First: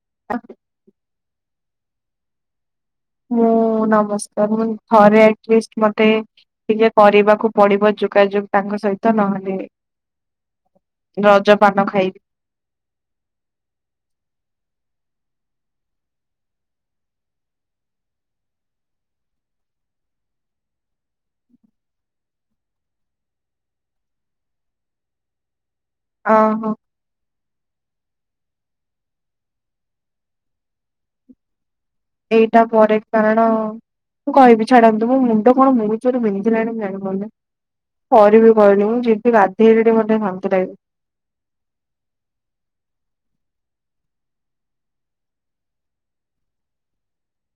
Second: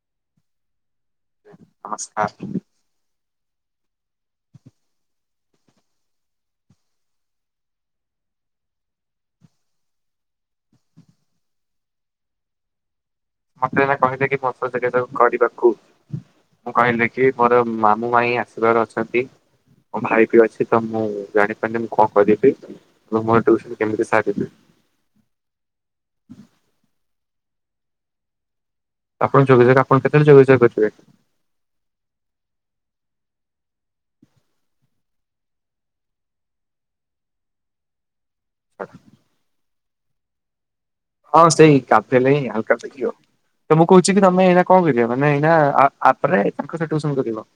[unintelligible] ନମସ୍କାର। ମୁଁ ନମସ୍କାର ମୁଁ ଥରେ ଆଟଲିଷ୍ଟ ମତେ ଟିକେ କରିବାକୁ ପଡିବ ଯୋଗାଯୋଗ ତାଙ୍କ ସହିତ ନହେଲେ ରଜ ପାନ ଖାଇବି। ମୋତେ ଏନା କହିଥିଲେେ କି ମୋସ ଯୋଗତା କରିବାକୁ। ମୁଁ କହିଲି କି ମୋର ମାମୁଁ ମାଇଁ ଆସିବାର ଅଛନ୍ତି। ମୋ ଭାଇ ବିି ଅଛି ତ ମୁଁ ଜାଣି ପାରିନି ମୁଁ କଣ କରିବି, ମୁଁ ମୋରସନ କେମିତି ସାରିବି? ଓ ହୋ। ଆପଣ ଯୋଗାଯୋଗ ଆପଣ କେତେବେଳେ ଯୋଗାଯୋଗ କରିବେ? ଏଟା ପରେ କାରଣ ମୁଁ କହିବି ଛାଡନ୍ତୁ ମୋ ମୁଣ୍ଡ କଣ ବହୁତ୍ ଜୋରେ ବିନ୍ଧିିଲାଣି ମୁଁ ଜାଣିପାରୁନି। କରିବି କହିଲୁ, ମୁଁ ଯିବି ଗାଧେଇଲେ ମୋତେ ଟିକେ ଶାନ୍ତି ଲାଗିବ। ହଁ ସେଇ କା ଫେଲେ ହଲକା ସ କିିିବ। ତ ମୁଁ କହୁଛି କି ତମେ ଏଇନା କଣ କରିବ ମାନେ ଏଇନା ଆପରେ ତାଙ୍କୁ ଟିଉସନ୍ କରିବ?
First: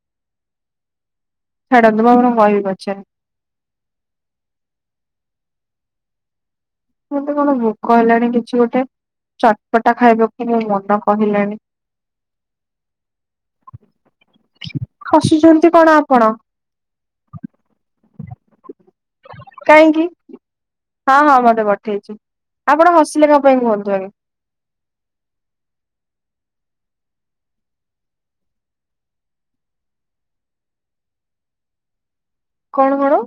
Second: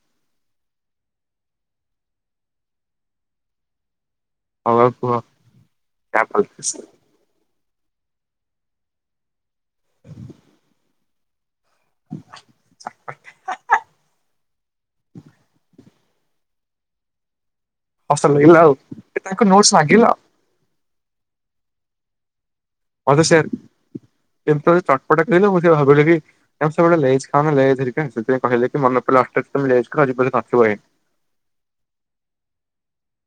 ଛାଡ଼ନ୍ତୁ ମୁଁ ଆପଣଙ୍କୁ କହିବି ପଛରେ। ହଉ ଆଉ କୁହ କା ଫ ମୋତେ କଣ ଭୋକ ହେଲାଣି କିଛି ଗୋଟେ ଚଟପଟା ଖାଇବାକୁ ମୋ ମନ କହିଲାଣି? ହସୁଛନ୍ତି କଣ ଆ ଆପଣ। ହସ ଲାଗିଲା ଆଉ ତାଙ୍କ ନୋଟସ ମାଗିଲ କାହିଁକି, ହଁ ହଁ ମତେ ପଠେଇଛି। ଆପଣ ମତେ ହସିଲେ କନ ସେୟାର ପାଇଁ କୁହନ୍ତୁ ଆଗେ। ଯେମିତି ଚଟପଟା କହିଲ ମୁଁ ସେ ଭାବିଲି କି ଆ ସବୁବେଳେ ଲେଜ୍ ଖାଉନ ଲେଜ ହେରିକା ସେଥିପାଇ କହିଲେ ମନେ ପଡ଼ିଲା ହଠାତ୍ କି ଲେଜ୍ କରି କୁରି ନଥିବ ହେଁ। କଣ କଣ?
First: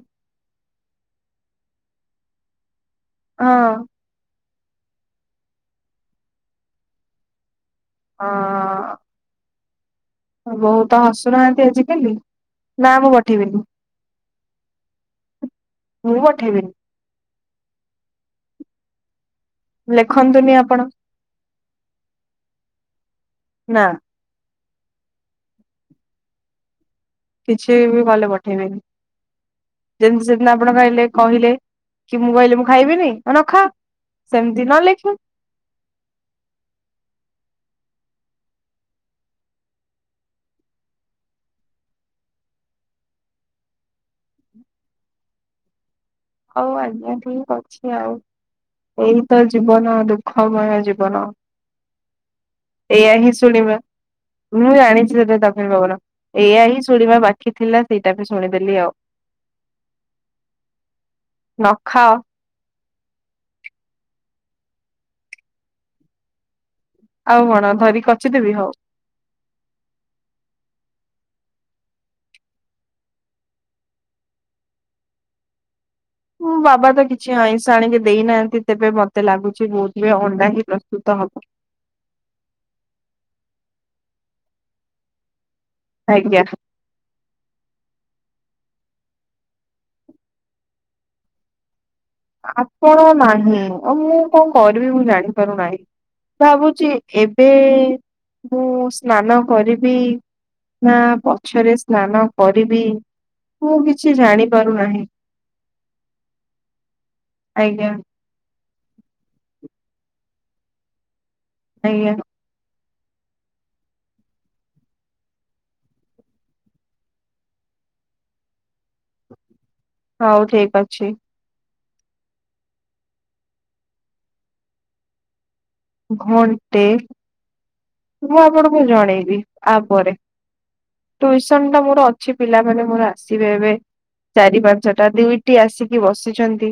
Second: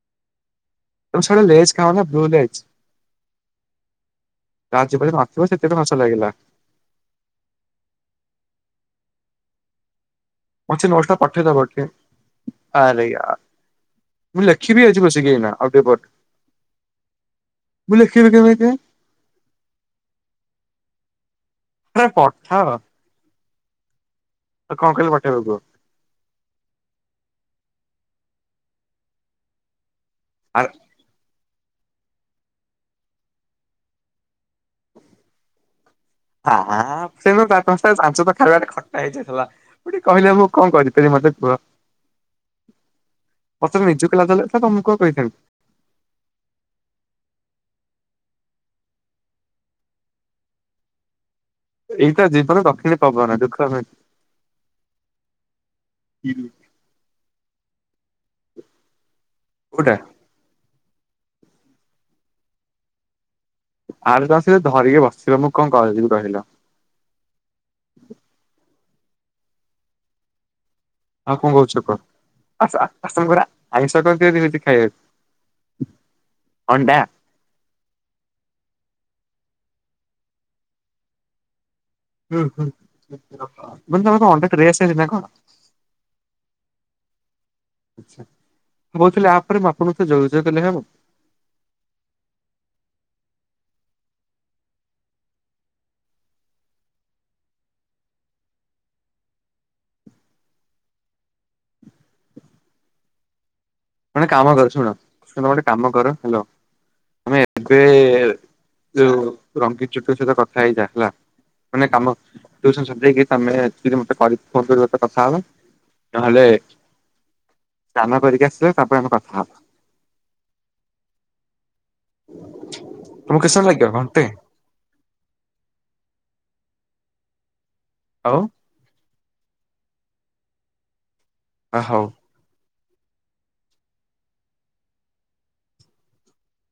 ତମେ ଲେଜ ଖାଅନା ବହୁ ଲେଜ୍ ହଁ। ଆଜି ପାଇଁ ନଥିବ ସେଥିପାଇ ହସ ଲାଗିଲା। ହଁ। ବୋଉ ମତେ ତ ନୋଟସ୍ ଟା ପଠେଇ ହସୁନାହାନ୍ତି ଦେବ ଟିକେ ଆଜିକାଲି ନା ଆରେ ମୁଁ ୟାର୍। ପଠେଇବିନି ମୁଁ ଲେଖିବି ଆଜି ବସିକି ଏଇନା ଆଉଟିକେ ପରେ। ମୁଁ ପଠେଇବିନି ମୁଁ ଲେଖିବି କେମିତି? ଲେଖନ୍ତୁନି ଆପଣ ଆରେ ପଠାଅ ନା। ଆଉ କଣ କହିଲେ ପଠେଇବ କୁହ? କିଛି ବି ଭଲ ପଠେଇବେନି ଯେମିତି ସେ ଦିନ ଆରେ ଆପଣ ଖାଇଲେ କହିଲେ କି ମୁଁ କହିଲି ମୁଁ ଖାଇବିନି ଆଉ ନଖା ସେମିତି ନଲେଖେ। ଆଁ ସେଦିନ ଚାର୍ ପାଞ୍ଚଷ୍ଟା ଜାଣିଚ ତ ଖାଇବା ଟା ଖଟା ହେଇ ଯାଇଥିଲା। ଆଉ ମୁଁ ଟିକେ କହିଲେ କଣ କରିପାରିବି ମ୍ ତେ କୁହ? ମତେତ ନିଜକୁ ଲାଜ ଲାଗୁଥିଲା ତମକୁ କଣ କହିଥାନ୍ତି। ହୋଉ ଆଜ୍ଞା ଠିକ ଅଛି ଆଉ। ଏଇତ ଜୀବନ ଦୁଃଖମୟ ଜୀବନ। ଏଇତ ଜୀବନ ଦକ୍ଷିଣୀ ଏଇଆ ହିଁ ପବନ ଦୁଃଖ ଶୁଣିବା ନୁହେଁ। ମୁଁ ଜାଣିଚି ସେଇତା ଦକ୍ଷିଣ ପବନ ଏଇଆ ହିଁ ଶୁଣିବା ବାକି ଥିଲା। ସେଇଟା ବି ଶୁଣିଦେଲି ଆଉ। କୋଉଟା? ନଖାଅ [unintelligible] ସେ ଧରିକି ବସିବ ମୁଁ କଣ କରିବି କହିଲ? ଆଉ କଣ ଧରି କି କଚିଦେବି ହୋଉ। ନା କଣ କୋହୁଚ କୁହ ଆଜି ତମ ଘରେ ଆଇଁଷ କଣ କରିଥିଲେ ଖାଇବାକୁ? ମୋ ବାବା ଅଣ୍ଡା ତ କିଛି ଆଇଁଷ ଆଣିକି ଦେଇନାହାନ୍ତି ତେବେ ମତ୍ ମତେ ଲାଗୁଚି ବୋଧ୍ ହୁଏ ଅଣ୍ଡା ହିଁ ପ୍ରସ୍ତୁତ ହବ। ଉଁ ହୁଁ ମାନେ ତମର କଣ ଅଣ୍ଡା ଟ୍ରେ ଆସିଚି ନା କଣ? ଆଜ୍ଞା। ମୁଁ କୋହୁଥିଲି ଆପରେ ମୁଁ ଆପଣଙ୍କ ସହିତ ଯୋଗଯୋଗ କଲେ ହେବ? ଆପଣ ନାହିଁ ଆ ମୁଁ କଣ କରିବି ମୁଁ ଜାଣିପାରୁନାହିଁ। ଭାବୁଚି ଏବେ ମୁଁ ସ୍ନାନ କରିବି। ନା ପଛରେ ସ୍ନାନ କରିବି। ମୁଁ କିଛି କାମ କର ଶୁଣ ଜାଣିପାରୁନାହିଁ ଶୁଣ ଗୋଟେ କାମ କର ହାଲୋ। ତମେ ଏବେ ଆଜ୍ଞା ଯୋଉ ରଙ୍ଗୀ ଚୁଟିଙ୍କ ସହିତ କଥା ହେଇଯା ହେଲା। ମାନେ ଆଜ୍ଞା କାମ [unintelligible] ଯେକି ତମେ [unintelligible] ଯଦି ମତେ ଫୋନ୍ କରିବ ତ କଥା ହବା ନହେଲେ ସ୍ନାନ କରିକି ଆସିଲେ ତାପରେ ଆମେ କଥା ହେବା। ହୋଉ ଠିକ ଅଛି। ତମକୁ କେତେ ସମୟ ଲାଗିବ ଘଣ୍ଟେ? ଘଣ୍ଟେ ଆଉ ମୁଁ ଆପଣଙ୍କୁ ଜଣେଇବି ଆପରେ। ଟ୍ୟୁସନ ଟା ହଉ। ମୋର ଅଛି ପିଲା ମାନେ ମୋର ଆସିବେ ଏବେ ଚାରି ପାଞ୍ଚଟା ଦୁଇଟି ଆସିକି ବସିଛନ୍ତି।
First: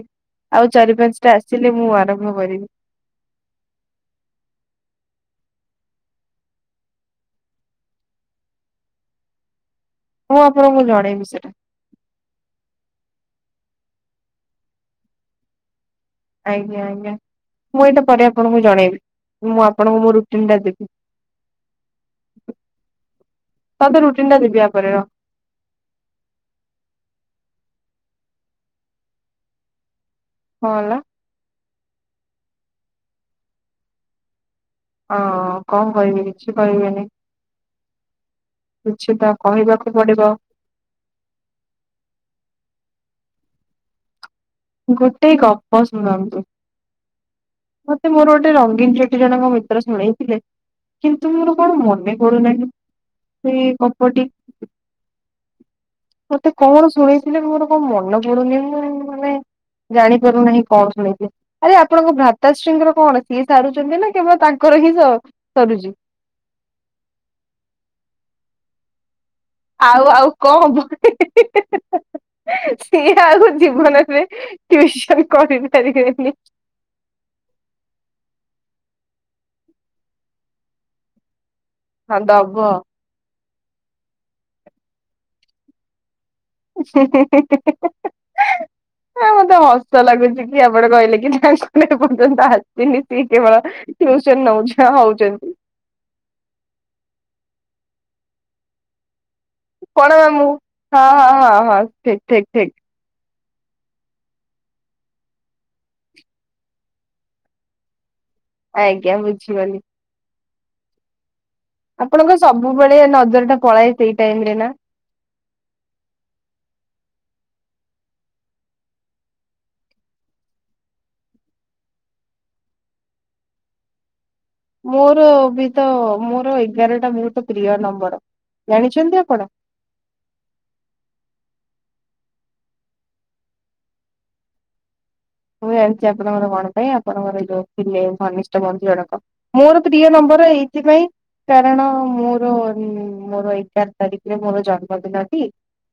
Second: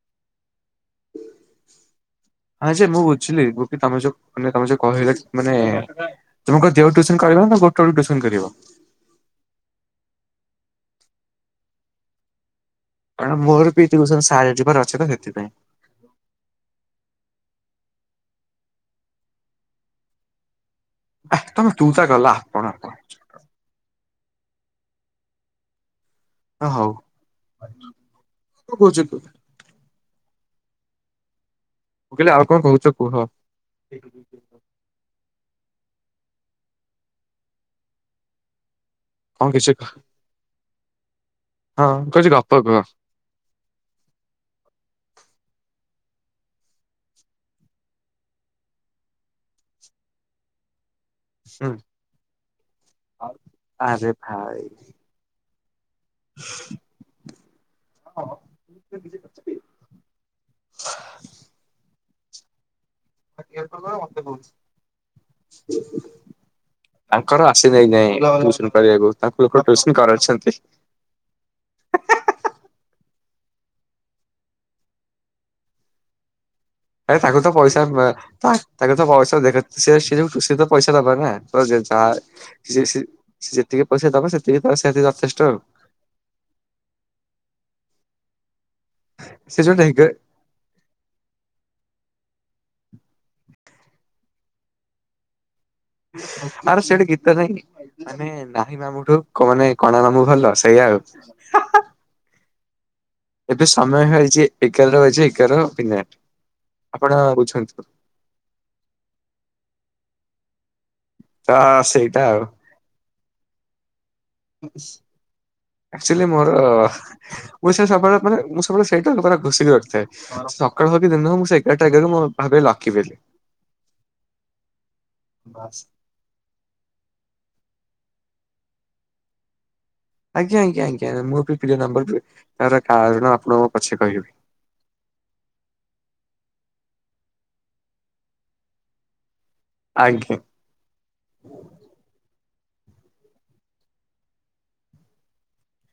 ଆଉ ଚାରି ପାନସାଟା ଆସିଲେ ମୁଁ ଆରମ୍ଭ କରିବି। ହଁ ଯେ ମୁଁ ବୁଝିଲି ଗୋପୀ ତମେ ଯୋଉ ମାନେ ତମେ ଯୋଉ କହିଲ ମାନେ ତମେ କଇଲ ଯେଉ ଟିଉସନ କରିବ ନା ଗୋଟେବେଳୁକୁ ତିଉସନ କରିବ? ମୁଁ ଆପଣଙ୍କୁ ଜଣେଇବି ସେଟା। କାରଣ ମୋର ବି ଟିଉସନ ସାର ଏଥିପାର ଅଛିତ ସେଥିପାଇଁ। ଆଜ୍ଞା ଆଜ୍ଞା ମୁଁ ଏଇଟା ପରେ ଆପଣଙ୍କୁ ଜଣେଇବି ମୁଁ ଆପଣଙ୍କୁ ମୋ ରୁଟିନ ଟା ଦେବି। ଏ ତମେ ତୁତା କଲ ଆପଣ ଆପଣ ହଉଚ ତେଣ୍ଡା ଦେବୀ ଆପରେ ରହ। ହ ହଉ କ କହୁଚ କି? କଁ ହେଲା? ମୁଁ କଇଲି ଆଉ କଣ କହୁଚ କୁହ? ହଁ କଣ କହିବି କିଛି କହିବିନି। କିଛି ତ କଣ କିଛି କହ କହିବାକୁ ପଡିବ? ହଁ କହୁଚି ଗପ କୁହ। ଗୋଟେ ଗପ ଶୁଣନ୍ତୁ। ମୋତେ ମୋର ଗୋଟେ ରଙ୍ଗୀନ ଚୁଟି ଜଣକ ମିତ୍ର ଶୁଣେଇଥିଲେ। କିନ୍ତୁ ମୋର ହୁଁ। କଣ ମନେ ପଢୁନାହି ସେଇ ଆରେ ଗପଟି? ଭାଇ ମତେ କଣ ଶୁଣେଇଥିଲେ ମୋର କଣ ମନ ପଡୁନି ମୁଁ ମାନେ ଜାଣିପାରୁନାହିଁ କଣ ଶୁଣେଥିବେ ଆରେ ଆପଣଙ୍କ ଭ୍ରାତାଶ୍ରୀଙ୍କର କଣ ସିଏ ସାରୁଚନ୍ତି ନା କିମ୍ବା ତାଙ୍କର ହିଁ ସ-ସରୁଚି? ତାଙ୍କର ଆସି ନାଇଁ ଏ ଯାଏଁ ଟିଉସନ କରିବାକୁ। ତାଙ୍କୁ ଲୋକ ଟ୍ୟୁସନ ଆଉ ଆଉ କରାଉଛନ୍ତି। କଣ ହବ ହିଁ ହିଁ ହିଁ ହିଁ ଆଉ ଜୀବନରେ ଟିଉସନ କରି ପାରିବେ ନି। ଆ ତାକୁ ତ ପଇସା ମେ ତା-ତାକୁ ତ ପଇସା ଦେଖ ସେ ସେଇ ଯୋଉ ସିଏ ତ ପଇସା ନବା ନା। ଯ ଯେଝା ହଁ ଦବ। ସିସି ସିଏ ଯେତିକି ପଇସା ଦବ ସେତିକି ତ ସେହାତି ଯଥେଷ୍ଟ ଆଉ। ହିଁ ହିଁ ହିଁ ହିଁ ହିଁ ହିଁ ହଁ ମତେ ସେ ଯୋଉ ଢେଗ ହସ ଲାଗୁଚ କି ଆପଣ କହିଲେ କି ତାଙ୍କୁ ମନେ ଏପର୍ଯ୍ୟନ୍ତ ଆ ଯେମିତି କେବଳ ଟିଉସନ ନଉଛ ହଉଚନ୍ତି। ଆରେ ସେଠି ଗୀତ ନାଇଁ କି ମାନେ ନାହିଁ ମାମୁଁ ଠୁ କ ନାଇଁ କଣା କଣ ମାମୁଁ ଭଲ ସେଇଆ ଆଉ ହଁ ହଁ ହଁ ହା ହଁ ହା। ଠିକ ଠିକ ଠିକ ଏବେ ସମୟ ହେଇଚି ଏଗାର ଟା ବାଜି ଏଗାର ମିନିଟ୍। ଆପଣ ବୁଝନ୍ତୁ। ଆଜ୍ଞା ବୁଝିିଗନି। ତ ସେଇଟା ଆପଣଙ୍କ ସବୁବେଳେ ନଜର ଟା ପଳାଏ ସେଇ ଟାଇମ ରେ ନା ଆଚୁଲି ମୋର ମୁଁ ସେ ସବୁବେଳେ ମାନେ ମୁଁ ସବୁବେଳେ ସେଇ [unintelligible] ଲୋକ ରା ଘୋଷିକି ରିକିଥାଏ ସକାଳ ହଉ କି ଦିନ ହଉ ମୁଁ ସେଇ ଏଗାରଟା ଏଗାରୁ ମୋ ର ଭାବେ ଲକି ବୋଲି। ମୋର ବି ତ ମୋର ଏଗାର ଟା ବହୁତ ପ୍ରିୟ ନମ୍ବର। ଜାଣିଛନ୍ତି ଆପଣ? ଆଜ୍ଞା ଆଜ୍ଞା ଆଜ୍ଞା ମୋର ବି ପ୍ରିୟ ନମ୍ବର ଯେ ତାର କାରଣ ଆପଣଙ୍କୁ ମୁଁ ପଛେ କହିବି। ମୁଁ ଜାଣିଚି ଆପଣଙ୍କର କଣ ପାଇଁ ଆପଣଙ୍କର ଏଇ ଯୋଉ ଥିଲେ ଘନିଷ୍ଠ ବନ୍ଧୁ ଜଣକ। ମୋର ପ୍ରିୟ ଆଜ୍ଞା ନମ୍ବର ଏଇଥିପାଇଁ କାରଣ ମୋର ହୁଁ ମୋର ଏଗାର ତାରିଖରେ ମୋର ଜନ୍ମଦିନଟି।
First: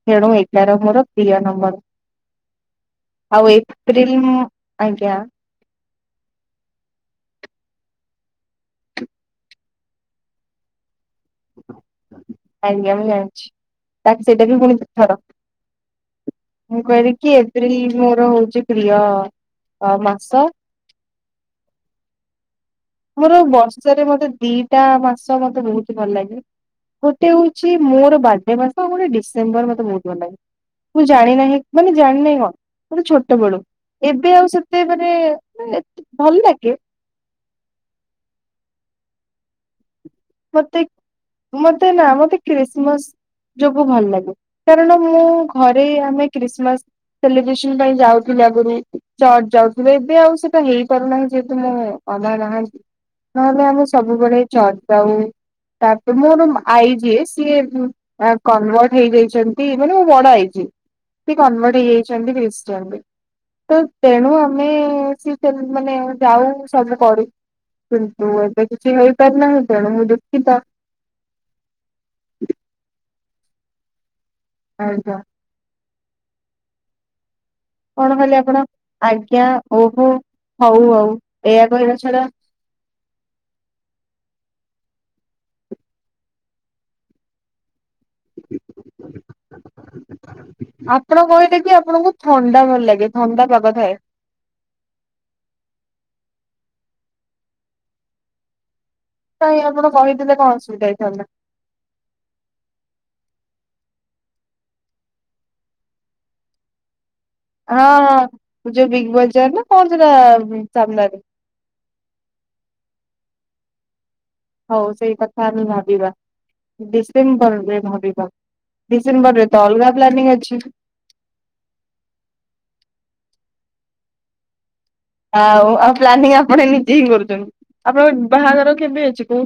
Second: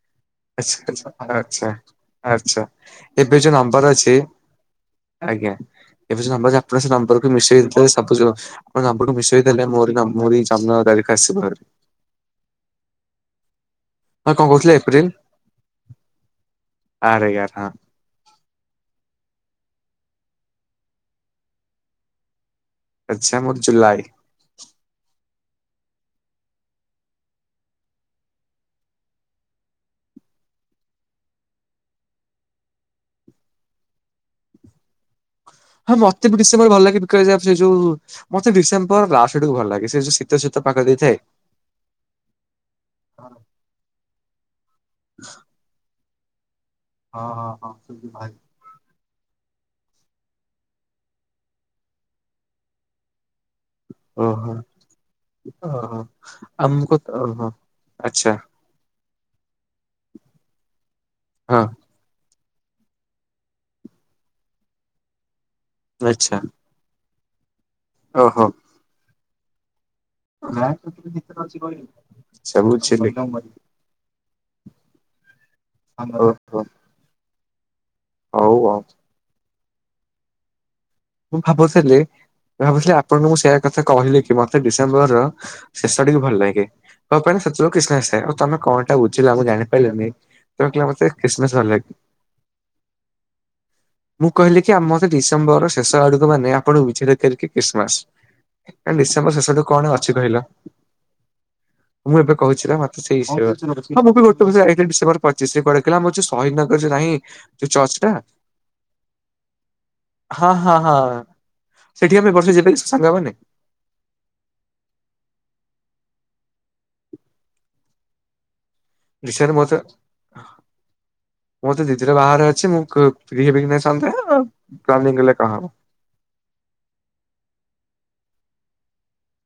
ତେଣୁ ଏଗାର ମୋର ଆଚ୍ଛା ପ୍ରିୟ ଆଚ୍ଛା ଆଚ୍ଛା। ଆଚ୍ଛା ଏବେ ନମ୍ବର ଆଉ ଯୋଉ ନମ୍ବର ଅଛି ଏପ୍ରିଲ ମୁଁ ଆଜ୍ଞା। ଏବେ ସେଇ ନମ୍ବର [unintelligible] ନମ୍ବର କୁ ମିଶେଇଦେଲେ ସବୁ ଜ ମାନେ ନମ୍ୱର୍ କୁ ମିଶେଇ ଦେଲେ ମୋରି ନ ମୋରି ଜନ୍ମ ତାରି [unintelligible] ଆଜ୍ଞା ମୁଁ ଜାଣିଛି ତା କି ସେଇଟା କଣ ବି କହୁଥିଲେ ପୁଣି ଦି ଏପ୍ରିଲ ଥର ମୁଁ କହିଲି ଆରେ କି ୟାର ହଁ ଏପ୍ରିଲ୍ ମୋର ହଉଚି ପ୍ରିୟ। ଅ ମାସ ଆଚ୍ଛା ମୋର ଜୁଲାଇ ବର୍ଷରେ ମତେ ଦିଟା ମାସ ମତେ ବହୁତ ହ ଭଲ ଲାଗେ। ଗୋଟେ ହଉଛି ମୋର ବାର୍ଥଡେ ମାସ ଆଉ ଗୋଟେ ଡିସେମ୍ବର ମତେ ବହୁତଲ ଲାଗେ। ମୁଁ ଜାଣି ନାହିଁ ମାନେ ଜାଣିିନହିଁ କଣ ଗୋଟେ ଛୋଟ ବେଳୁ ଏବେ ଆଉ ସେତେ ମନେ ହଁ ମତେ ବି ଡିସେମ୍ବର ଭଲ ଲାଗେ ବିକା ସେ ଯୋଉ ମତେ ଡିସେମ୍ବର ଲାଷ୍ଟ ଆଡାକୁ ଭଲ ଲାଗେ ସେ ଯୋ ଶୀତ ଶୀତ ମତେ ପାଖ ଦେଇଥାଏ। ମତେ ନା ମତେ କ୍ରିସମାସ୍ ଯୋବୁ ଭଲ ଲାଗେ କାରଣ ମୁଁ ଘରେ ଆମେ କ୍ରିସମାସ୍ ସେଲିବ୍ରେସନ ପାଇଁ ଯାଉଥିଲେ ଆଗରୁ। ଚର୍ଚ ଯାଉିବ ଏବେ ଆଉ ସେଟା ହେଇପାରୁନାହିଁ ଯେହେତୁ ମୁଁ ଆଜା ନାହାନ୍ତି। ନହେଲେ ଆମେ ସବୁବେଳେ ଓହୋ ଚର୍ଚ୍ଚ ଆଉ ଓହୋ ତାପରେ ମୋର ଆଇ ଆମକୁ ଯିଏ ଓହୋ ସିଏ ଆଚ୍ଛା କନଭର୍ଟ ହେଇଯାଇଛନ୍ତି। ସେ ମାନେ ମୋ ବଡ ଆଇ ଯେ ସେ ହଁ କନଭର୍ଟ ହେଇଯାଇଛନ୍ତି କ୍ରି ତ ତେଣୁ ଆମେ ସ ମାନେ ଆଚ୍ଛା ଯାଉ ସବୁ କରୁ। କିନ୍ତୁ ଓହୋ। ଏବେ କିଛି ହେଇପାର ନାହିଁ। ତେଣୁ ଦୁଃଖିତ ସବୁ ଚିଲିକା ମଝିରେ। ଆଜ୍ଞା ହ ହୋ। କଣ କଲେ ଆପଣ ଆଜ୍ଞା ଓହୋ। ହଉ ହଉ ମୁଁ ଏଇଆ କହିବା ଭାବୁଥିଲି, ଛଡା ଭାବୁଥିଲି ଆପଣଙ୍କୁ ସେଇକଥା କହିଲି କି ମତେ ଡି ଡିସେମ୍ବର ଶେଷ ଟିକେ ଭଲଲାଗେ ମୋ ପାଇଁ ସେତେ କ୍ରିସ ଉ ତମେ କଣଟା ବୁଝିଲ ମୁଁ ଜାଣିପାରିଲିନି ତମେ କହିଲ ମତେ ଆପଣ ଖ୍ରୀଷ୍ଟମାସ କହିଲେ କି ଭଲଲାଗେ। ଆପଣଙ୍କୁ ଥଣ୍ଡା ଭଲ ଲାଗେ ଥଣ୍ଡା ପାଗ ଥାଏ ମୁଁ କହିଲି କି ଆମ ମତେ ଡିସେମ୍ବର ଡ ମାନେ ଆପଣଙ୍କୁ ବିଚାର କରିକି ଖ୍ରୀଷ୍ଟମାସ। କା ଡିସେମ୍ବର କାଇଁ ଶେଷଠୁ କଣ ଆପଣ ଅଛି କହିଥିଲେ କହିଲ? କଣ ଅସୁବିଧା ହେଇଥାନ୍ତା ମୁଁ ଏବେ କହୁଛି ନା ମତେ ସେଇୟ ହଁ ମୁଁ ବି ଗୋଟେବର୍ଷ ଯାଇଥିଲି ଡିସେବର ପଚିଶ ରେ ପଡେଇଥିଲା ମୋଉଛି ଶହୀନଗରରେ ନାହିଁ। ଯୋଉ ହଁ ଚର୍ଚ୍ଚ ଟା ହଁ ଯୋଉ ବିଗ୍ ବଜାର ନା କଣ ସେଟା ହଁ ହଁ ହଁ ସାମ୍ନାରେ ସେଠି ଆମେ ବର୍ଷେ ଯିବା କି ସାଙ୍ଗ ମାନେ? ହଉ ସେଇ କଥା ଆମେ ଭାବିବା ଡିସେମ୍ବର ରେ ଭାବିବା। ଡିସେମ୍ବରରେ ନିଶୟରେ ତ ମତେ ଅଲଗା ପ୍ଲାନିଂ ଅଛି। ମଁତେ ଦିଦିର ବାହାରେ ଅଛି ମୁଁ କ। [unintelligible] ଆଉ ଆଉ ପ୍ଲାନିଂ ଆପଣ ନିଜେ ହିଁ କରୁଛନ୍ତି ଆପଣଙ୍କ ବାହାଘର କେବେ ଅଛି କହୁ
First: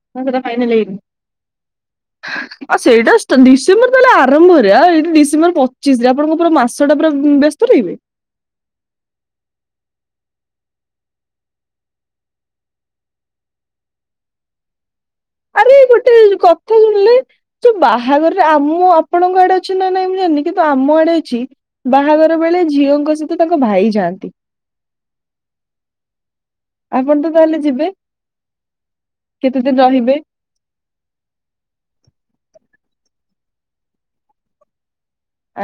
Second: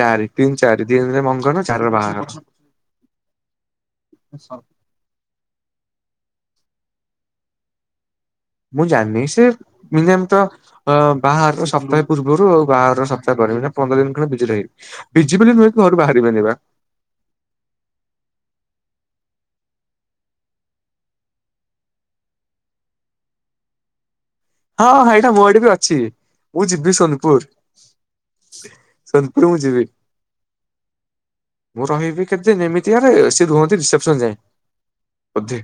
ଚାରି ତିନି ଚାରି ଦିନରେ ମଙ୍ଗନ ଚାରିରେ ବାହାଘର। ଆ ସେଇଟା ଡିସେମ୍ବର ତାହେଲେ ଆରମ୍ଭରେ ଆଉ ଏଇଠି ଡିସମ୍ବର ପଚିଶ ରେ ଆପଣଙ୍କୁ ପୁରା ମାସେ ପାଶଟା ପୁରା ବ୍ୟସ୍ତ ରହିବେ? ମୁଁ ଜାଣିନି ସେ ମିନିମ ତ ବାହାର ସପ୍ତାହେ ପୂର୍ବରୁ ବାହାର ସପ୍ତାହେ ପରେ ପନ୍ଦର ଦିନ କାଳ ବିଜି ରହିବି। ବିଜି ବୋଲି ନୁହେଁ ଆରେ କି ଘରୁ ଗୋଟେ ବାହାରିବିନି ବା କଥା ଶୁଣିଲେ ଯଉ ବାହାଘରରେ ଆମ ଆପଣଙ୍କ ଆଡେ ଅଛି ନା ନାଇଁ ମୁଁ ଜାଣିନି କିନ୍ତୁ ଆମ ଆଡେ ଅଛି, ବାହାଘର ବେଳେ ଝିଅଙ୍କ ସହିତ ତାଙ୍କ ଭାଇ ଯାଆନ୍ତି। ହଁ ଏଇଟା ମୁଁ ଏଠି ବି ଅଛି। ମୁଁ ଯିବି ଆପଣ ତ ସୋନପୁର, ତାହେଲେ ଯିବେ ସୋନପୁର କେତେ ମୁଁ ଦିନ ଯିବି। ରହିବେ? ମୁଁ ରହିବି କେତେ ଏମିତି ଆରେ ସେ ରୁହନ୍ତି ରିସେପସନ ଯାଏ।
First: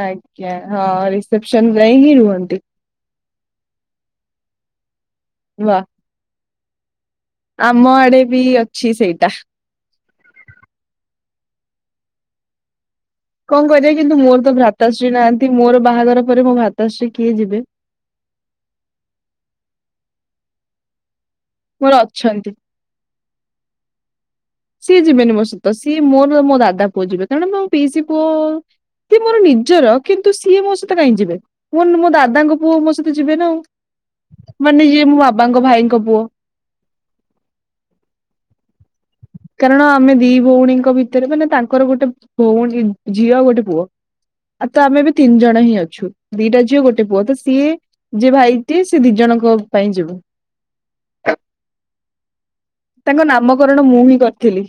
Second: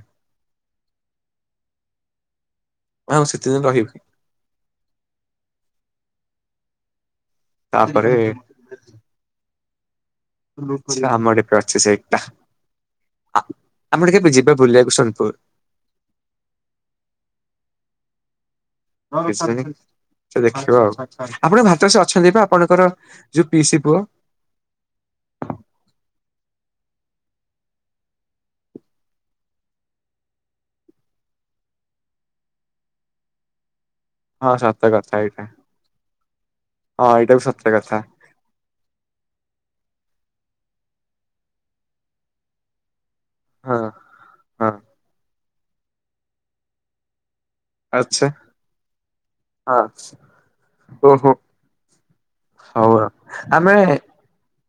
ଆଜ୍ଞା ହଁ ରିସେପସନ ରେ ହିଁ ରୁହନ୍ତି। ହଁ ମୁଁ ସେତେଦିନ ରହିବି। [unintelligible] ଆମ ତାପରେ ଆଡେ ବି ଅଛି ସେଇଟା। ସେଟା ଆମ ଆଡେ ବି ଅଛି ସେଇଟା। କଣ କରିବା ଆମେ କିନ୍ତୁ ଟିକେ ମୋର ଯିବା ତ ବୁଲିବାକୁ ଭ୍ରାତାଶ୍ରୀ ନାହାନ୍ତି। ମୋର ବାହାଘର ପରେ ମୋ ଭ୍ରାତାଶ୍ରୀ କିଏ ଯିବେ? ସେ ଦେଖିବ, ଆଉ ଆପଣଙ୍କ ଭ୍ରାତାଶ୍ରୀ ଅଛନ୍ତି, ବା ଆପଣଙ୍କର ଯଉ ପିଇସି ପୁଅ। ସିଏ ଯିବେନି ମୋ ସହିତ, ସିଏ ମୋର ମୋ ଦାଦା ପୁଅ ଯିବେ। ତେଣୁ ମୋ ପିଇସୀ ପୁଅ ସେ ମୋର ନିଜର, କିନ୍ତୁ ସିଏ ମୋ ସହିତ କାହିଁ ଯିବେ ମୋ ମୋ ଦାଦାଙ୍କ ପୁଅ ମୋ ସହିତ ଯିବେ ନା ହଁ ଆଉ ସତ ମାନେ ଯିଏ କଥା ମୋ ଏଇଟା ବାବାଙ୍କ ଭାଇଙ୍କ ପୁଅ। ହଁ ଏଇଟାକୁ ସତ କଥା। କାରଣ ଆମେ ଦି ଭଉଣୀଙ୍କ ଭିତରେ ମାନେ ତାଙ୍କର ଗୋଟେ ଭଉଣୀ ଝିଅ ଆଉ ଗୋଟେ ହଁ ପୁଅ ଆଉ ହଁ ତ ଆମେ ବି ତିନି ଜଣ ହିଁ ଅଛୁ, ଦିଟା ଝିଅ ଗୋଟେ ପୁଅ ତ ସିଏ ଆଚ୍ଛା ଯିଏ ଭାଇଟିଏ ସେ ଦି ଜଣଙ୍କ ହଁ ପାଇଁ ଯିବ। ଓହୋ ହଉ ଆଉ ତାଙ୍କ ନାମକରଣ ମୁଁ ହିଁ କରିଥିଲି।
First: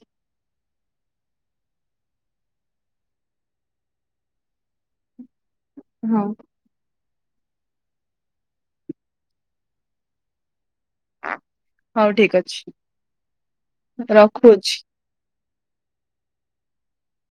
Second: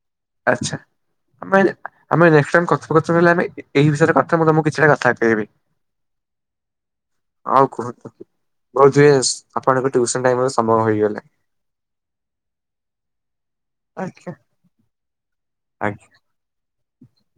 ଆଛା। ଆମେ-ଆମେ ନେକ୍ସଟ୍ ଟାଇମ୍ କଥା କେତେଳେ ହେଲେ ଏ ବିଷୟରେ କଥା ମୁ ତମକୁ କିଛିଟା କଥା କହିବି। ହଁ। ଆଉ କୁହନ୍ତୁ ବହୁ ଜ ଆପଣଙ୍କ ଟୁଇଶନ ଟାଇମ ହଉ ଠିକ ଅଛି ରଖୁଛି। ଆଜ୍ଞା।